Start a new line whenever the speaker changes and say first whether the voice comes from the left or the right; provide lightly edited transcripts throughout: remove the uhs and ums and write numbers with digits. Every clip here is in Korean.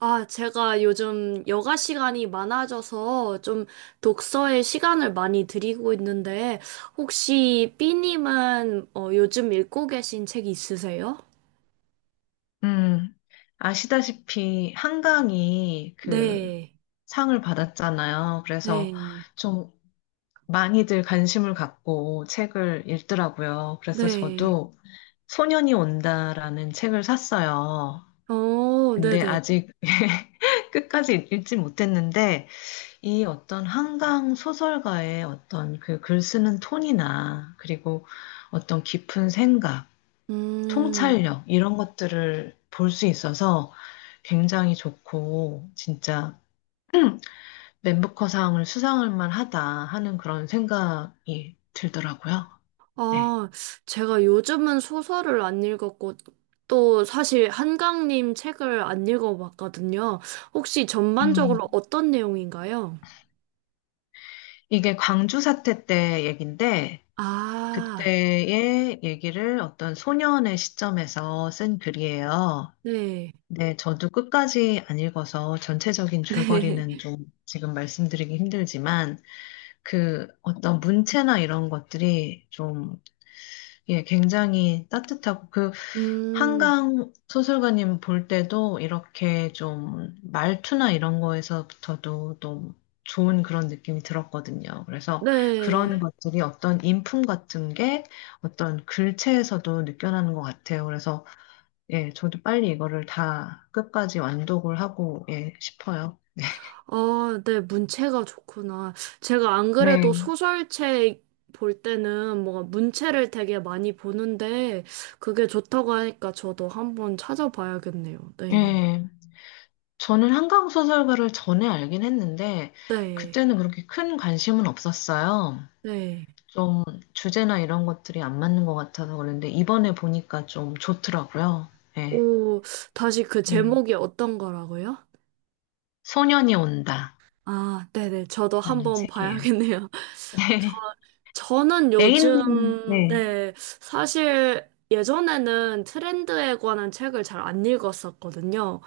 right: 아, 제가 요즘 여가 시간이 많아져서 좀 독서에 시간을 많이 들이고 있는데, 혹시 삐님은 요즘 읽고 계신 책 있으세요?
left: 음, 아시다시피 한강이
right: 네,
left: 상을 받았잖아요. 그래서
right: 네,
left: 좀 많이들 관심을 갖고 책을 읽더라고요. 그래서
right: 네.
left: 저도 소년이 온다라는 책을 샀어요.
right: 어,
left: 근데
right: 네네.
left: 아직 끝까지 읽지 못했는데 이 어떤 한강 소설가의 어떤 그 글 쓰는 톤이나 그리고 어떤 깊은 생각
right: 음,
left: 통찰력 이런 것들을 볼 수 있어서 굉장히 좋고 진짜 맨부커상을 수상할 만하다 하는 그런 생각이 들더라고요. 네.
right: 아, 제가 요즘은 소설을 안 읽었고, 또 사실 한강님 책을 안 읽어봤거든요. 혹시 전반적으로
left: 음,
right: 어떤 내용인가요?
left: 이게 광주 사태 때 얘긴데
right: 아,
left: 그때의 얘기를 어떤 소년의 시점에서 쓴 글이에요.
right: 네,
left: 네, 저도 끝까지 안 읽어서 전체적인
right: 네.
left: 줄거리는 좀 지금 말씀드리기 힘들지만 그 어떤 문체나 이런 것들이 좀 예, 굉장히 따뜻하고
right: 음,
left: 한강 소설가님 볼 때도 이렇게 좀 말투나 이런 거에서부터도 또 좋은 그런 느낌이 들었거든요. 그래서 그런
right: 네.
left: 것들이 어떤 인품 같은 게 어떤 글체에서도 느껴나는 것 같아요. 그래서 예, 저도 빨리 이거를 다 끝까지 완독을 하고 예, 싶어요.
right: 아, 네, 문체가 좋구나. 제가 안 그래도
left: 네.
right: 소설책 볼 때는 뭔가 문체를 되게 많이 보는데, 그게 좋다고 하니까 저도 한번 찾아봐야겠네요. 네.
left: 예. 저는 한강 소설가를 전에 알긴 했는데
right: 네.
left: 그때는 그렇게 큰 관심은 없었어요.
right: 네.
left: 좀 주제나 이런 것들이 안 맞는 것 같아서 그런데 이번에 보니까 좀 좋더라고요. 네.
right: 오, 다시 그
left: 네.
right: 제목이 어떤 거라고요?
left: 소년이 온다.
right: 아, 네네. 저도
left: 라는
right: 한번
left: 책이에요.
right: 봐야겠네요.
left: 네.
right: 저는
left: A님은,
right: 요즘,
left: 네.
right: 네, 사실 예전에는 트렌드에 관한 책을 잘 안 읽었었거든요.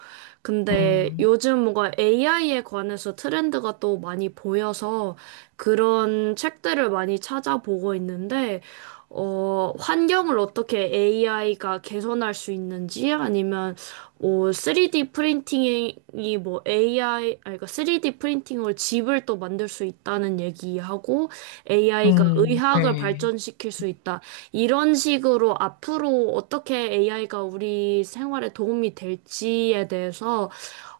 right: 근데
left: 음,
right: 요즘 뭔가 AI에 관해서 트렌드가 또 많이 보여서 그런 책들을 많이 찾아보고 있는데, 환경을 어떻게 AI가 개선할 수 있는지 아니면 3D 프린팅이 뭐 AI 아니 그러니까 3D 프린팅으로 집을 또 만들 수 있다는 얘기하고 AI가 의학을
left: 네.
right: 발전시킬 수 있다. 이런 식으로 앞으로 어떻게 AI가 우리 생활에 도움이 될지에 대해서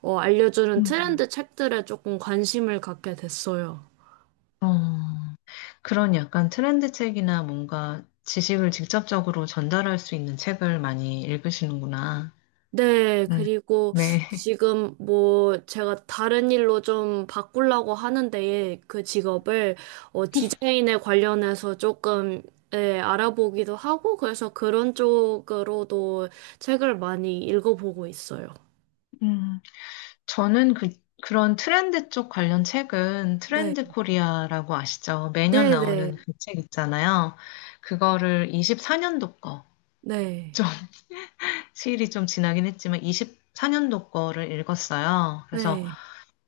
right: 알려주는
left: 음.
right: 트렌드 책들에 조금 관심을 갖게 됐어요.
left: 어, 그런 약간 트렌드 책이나 뭔가 지식을 직접적으로 전달할 수 있는 책을 많이 읽으시는구나.
right: 네,
left: 음,
right: 그리고
left: 네.
right: 지금 뭐 제가 다른 일로 좀 바꾸려고 하는데 그 직업을 디자인에 관련해서 조금 예, 알아보기도 하고 그래서 그런 쪽으로도 책을 많이 읽어보고 있어요.
left: 음. 저는 그런 트렌드 쪽 관련 책은
right: 네,
left: 트렌드 코리아라고 아시죠? 매년
right: 네, 네,
left: 나오는 그 책 있잖아요. 그거를 24년도 거, 좀,
right: 네,
left: 시일이 좀 지나긴 했지만 24년도 거를 읽었어요. 그래서
right: 네.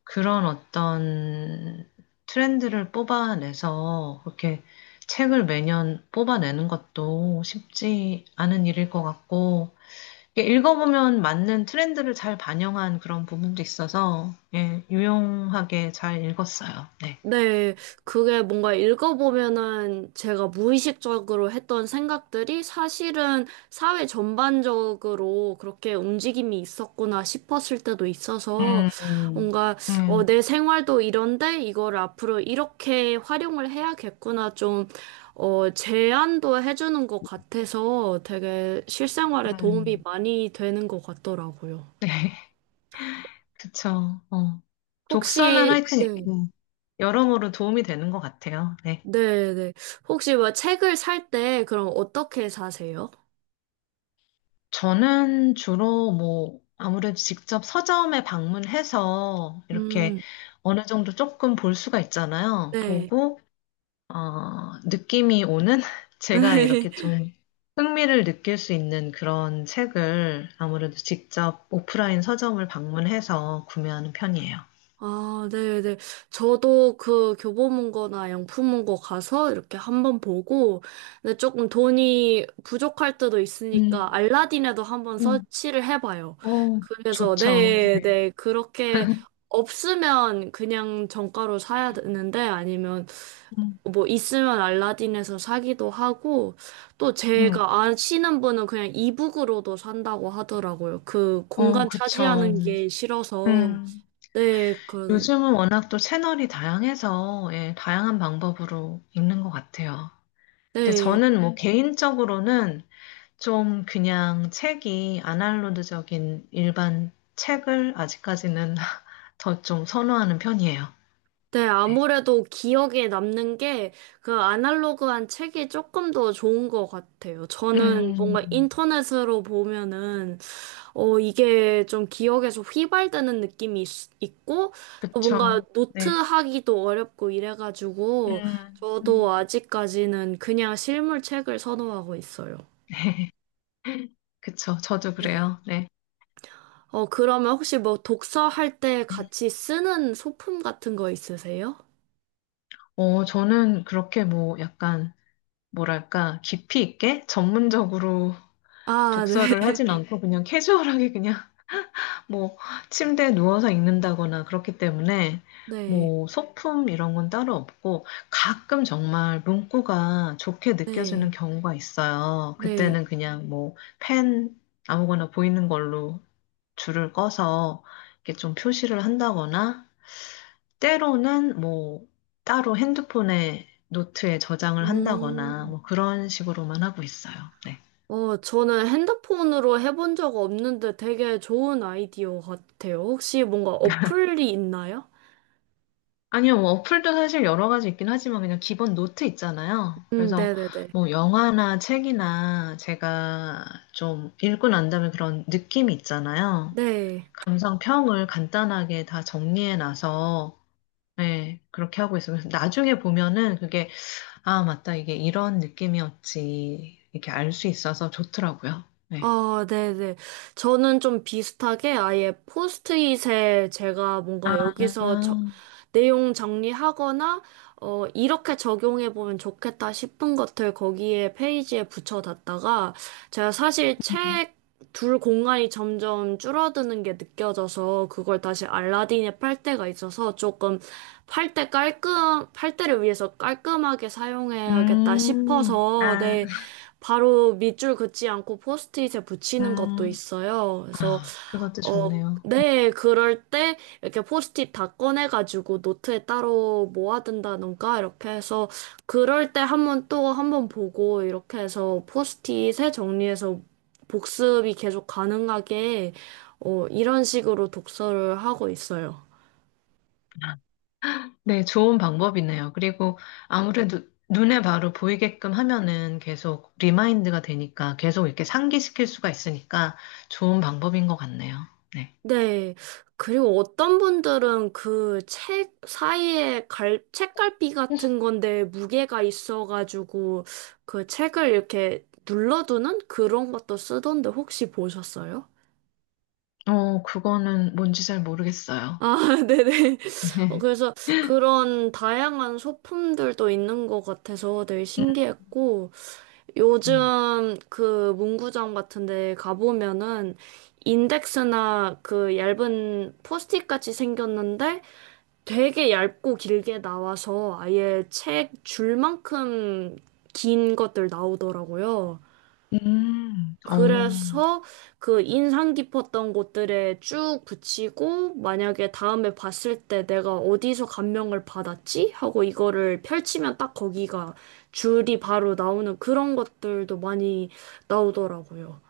left: 그런 어떤 트렌드를 뽑아내서 그렇게 책을 매년 뽑아내는 것도 쉽지 않은 일일 것 같고, 이게 읽어보면 맞는 트렌드를 잘 반영한 그런 부분도 있어서, 예, 유용하게 잘 읽었어요. 네.
right: 네, 그게 뭔가 읽어보면은 제가 무의식적으로 했던 생각들이 사실은 사회 전반적으로 그렇게 움직임이 있었구나 싶었을 때도 있어서
left: 음,
right: 뭔가
left: 음,
right: 내 생활도 이런데 이걸 앞으로 이렇게 활용을 해야겠구나 좀 제안도 해주는 것 같아서 되게 실생활에 도움이
left: 음.
right: 많이 되는 것 같더라고요.
left: 네. 그쵸. 어. 독서는
right: 혹시,
left: 하여튼
right: 네.
left: 여러모로 도움이 되는 것 같아요. 네.
right: 네, 네. 혹시 뭐 책을 살 때 그럼 어떻게 사세요?
left: 저는 주로 뭐, 아무래도 직접 서점에 방문해서 이렇게
right: 음,
left: 어느 정도 조금 볼 수가 있잖아요.
right: 네.
left: 보고, 느낌이 오는 제가 이렇게 좀 네. 흥미를 느낄 수 있는 그런 책을 아무래도 직접 오프라인 서점을 방문해서 구매하는 편이에요.
right: 아, 네, 네. 저도 그 교보문고나 양품문고 가서 이렇게 한번 보고, 근데 조금 돈이 부족할 때도 있으니까
left: 음,
right: 알라딘에도 한번
left: 음,
right: 서치를 해봐요.
left: 어,
right: 그래서,
left: 좋죠.
right: 네,
left: 네.
right: 네. 그렇게 없으면 그냥 정가로 사야 되는데 아니면
left: 음,
right: 뭐 있으면 알라딘에서 사기도 하고 또
left: 음,
right: 제가 아시는 분은 그냥 이북으로도 산다고 하더라고요. 그
left: 어,
right: 공간
left: 그쵸.
right: 차지하는 게 싫어서
left: 음,
right: 네,
left: 요즘은 워낙 또 채널이 다양해서 예, 다양한 방법으로 읽는 것 같아요. 근데
right: 네.
left: 저는 뭐 개인적으로는 좀 그냥 책이 아날로그적인 일반 책을 아직까지는 더 좀 선호하는 편이에요.
right: 네,
left: 네.
right: 아무래도 기억에 남는 게 그 아날로그한 책이 조금 더 좋은 것 같아요. 저는
left: 음,
right: 뭔가 인터넷으로 보면은, 이게 좀 기억에서 휘발되는 느낌이 있고, 또 뭔가
left: 그쵸. 네.
right: 노트하기도 어렵고 이래가지고,
left: 음,
right: 저도
left: 음.
right: 아직까지는 그냥 실물 책을 선호하고 있어요.
left: 네. 그쵸. 저도
right: 네.
left: 그래요. 네.
right: 그러면 혹시 뭐 독서할 때 같이 쓰는 소품 같은 거 있으세요?
left: 저는 그렇게 뭐 약간, 뭐랄까, 깊이 있게 전문적으로
right: 아, 네.
left: 독서를 하진 않고 그냥 캐주얼하게 그냥 뭐 침대에 누워서 읽는다거나 그렇기 때문에
right: 네.
left: 뭐 소품 이런 건 따로 없고 가끔 정말 문구가 좋게
right: 네.
left: 느껴지는 경우가 있어요.
right: 네.
left: 그때는 그냥 뭐 펜 아무거나 보이는 걸로 줄을 꺼서 이렇게 좀 표시를 한다거나 때로는 뭐 따로 핸드폰에 노트에 저장을 한다거나
right: 음.
left: 뭐 그런 식으로만 하고 있어요. 네.
right: 저는 핸드폰으로 해본 적 없는데 되게 좋은 아이디어 같아요. 혹시 뭔가 어플이 있나요?
left: 아니요, 뭐 어플도 사실 여러 가지 있긴 하지만 그냥 기본 노트 있잖아요. 그래서
right: 네네네.
left: 뭐 영화나 책이나 제가 좀 읽고 난 다음에 그런 느낌이 있잖아요.
right: 네.
left: 감상평을 간단하게 다 정리해 놔서 네, 그렇게 하고 있어요. 그래서 나중에 보면은 그게 아, 맞다. 이게 이런 느낌이었지. 이렇게 알 수 있어서 좋더라고요. 네.
right: 아, 네네. 저는 좀 비슷하게 아예 포스트잇에 제가 뭔가
left: 아,
right: 여기서 내용 정리하거나, 이렇게 적용해보면 좋겠다 싶은 것들 거기에 페이지에 붙여놨다가, 제가 사실 책 둘 공간이 점점 줄어드는 게 느껴져서 그걸 다시 알라딘에 팔 때가 있어서 조금 팔 때를 위해서 깔끔하게 사용해야겠다 싶어서,
left: 아,
right: 네. 바로 밑줄 긋지 않고 포스트잇에 붙이는 것도
left: 음,
right: 있어요. 그래서
left: 아, 그것도
right: 어,
left: 좋네요.
right: 네, 그럴 때 이렇게 포스트잇 다 꺼내가지고 노트에 따로 모아둔다던가 이렇게 해서 그럴 때 한번 또 한번 보고 이렇게 해서 포스트잇에 정리해서 복습이 계속 가능하게 이런 식으로 독서를 하고 있어요.
left: 네, 좋은 방법이네요. 그리고 아무래도 눈에 바로 보이게끔 하면은 계속 리마인드가 되니까 계속 이렇게 상기시킬 수가 있으니까 좋은 방법인 것 같네요. 네.
right: 네. 그리고 어떤 분들은 그 책 사이에 책갈피 같은 건데 무게가 있어가지고 그 책을 이렇게 눌러두는 그런 것도 쓰던데 혹시 보셨어요?
left: 어, 그거는 뭔지 잘 모르겠어요.
right: 아, 네네. 그래서 그런 다양한 소품들도 있는 것 같아서 되게
left: 음,
right: 신기했고, 요즘 그 문구점 같은 데 가보면은 인덱스나 그 얇은 포스트잇 같이 생겼는데, 되게 얇고 길게 나와서 아예 책 줄만큼 긴 것들 나오더라고요.
left: 어.
right: 그래서 그 인상 깊었던 곳들에 쭉 붙이고 만약에 다음에 봤을 때 내가 어디서 감명을 받았지? 하고 이거를 펼치면 딱 거기가 줄이 바로 나오는 그런 것들도 많이 나오더라고요.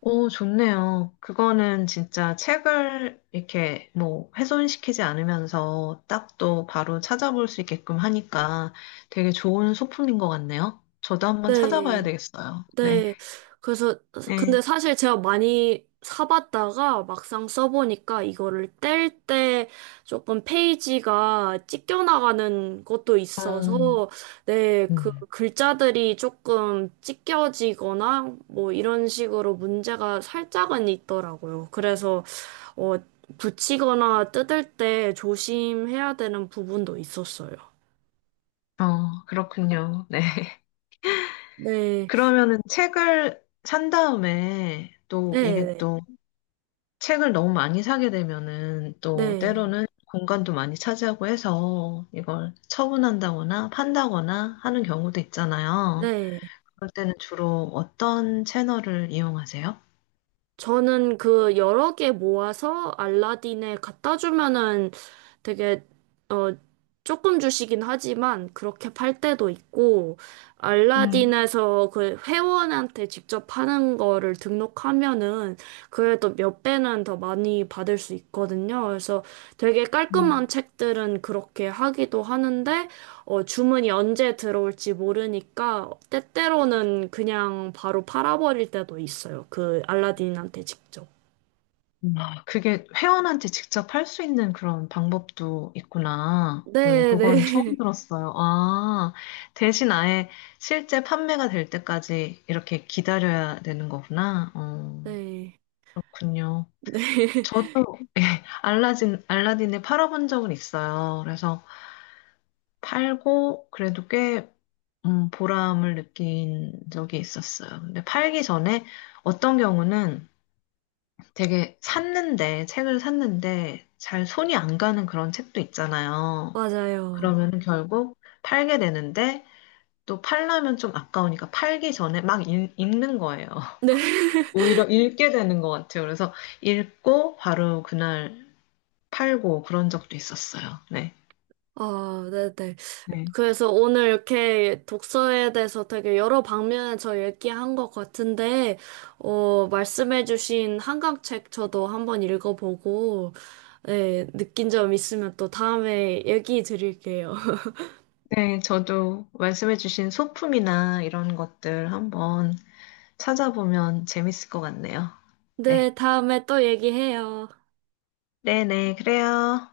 left: 오, 좋네요. 그거는 진짜 책을 이렇게 뭐 훼손시키지 않으면서 딱 또 바로 찾아볼 수 있게끔 하니까 되게 좋은 소품인 것 같네요. 저도 한번 찾아봐야
right: 네.
left: 되겠어요. 네.
right: 네. 그래서, 근데
left: 네.
right: 사실 제가 많이 사봤다가 막상 써보니까 이거를 뗄 때 조금 페이지가 찢겨나가는 것도
left: 어,
right: 있어서, 네, 그
left: 음.
right: 글자들이 조금 찢겨지거나 뭐 이런 식으로 문제가 살짝은 있더라고요. 그래서, 어, 붙이거나 뜯을 때 조심해야 되는 부분도 있었어요.
left: 어, 그렇군요. 네.
right: 네,
left: 그러면은 책을 산 다음에 또 이게
right: 네,
left: 또 책을 너무 많이 사게 되면은 또
right: 네,
left: 때로는 공간도 많이 차지하고 해서 이걸 처분한다거나 판다거나 하는 경우도 있잖아요.
right: 네.
left: 그럴 때는 주로 어떤 채널을 이용하세요?
right: 저는 그 여러 개 모아서 알라딘에 갖다 주면은 되게 어 조금 주시긴 하지만 그렇게 팔 때도 있고
left: 음,
right: 알라딘에서 그 회원한테 직접 파는 거를 등록하면은 그래도 몇 배는 더 많이 받을 수 있거든요. 그래서 되게 깔끔한
left: 음.
right: 책들은 그렇게 하기도 하는데 주문이 언제 들어올지 모르니까 때때로는 그냥 바로 팔아버릴 때도 있어요. 그 알라딘한테 직접.
left: 음. 아, 그게 회원한테 직접 할 수 있는 그런 방법도 있구나. 어,
right: 네,
left: 그건 처음
right: 네.
left: 들었어요. 아, 대신 아예 실제 판매가 될 때까지 이렇게 기다려야 되는 거구나. 어,
right: 네.
left: 그렇군요.
right: 네.
left: 저도 예, 알라딘을 팔아본 적은 있어요. 그래서 팔고 그래도 꽤 보람을 느낀 적이 있었어요. 근데 팔기 전에 어떤 경우는 책을 샀는데 잘 손이 안 가는 그런 책도 있잖아요.
right: 맞아요.
left: 그러면 결국 팔게 되는데 또 팔려면 좀 아까우니까 팔기 전에 막 읽는 거예요.
right: 네.
left: 오히려 읽게 되는 것 같아요. 그래서 읽고 바로 그날 팔고 그런 적도 있었어요. 네.
right: 아, 네, 네.
left: 네.
right: 그래서 오늘 이렇게 독서에 대해서 되게 여러 방면에서 얘기한 것 같은데, 말씀해주신 한강책 저도 한번 읽어보고, 네, 느낀 점 있으면 또 다음에 얘기 드릴게요.
left: 네, 저도 말씀해주신 소품이나 이런 것들 한번 찾아보면 재밌을 것 같네요.
right: 네,
left: 네.
right: 다음에 또 얘기해요.
left: 네네, 그래요.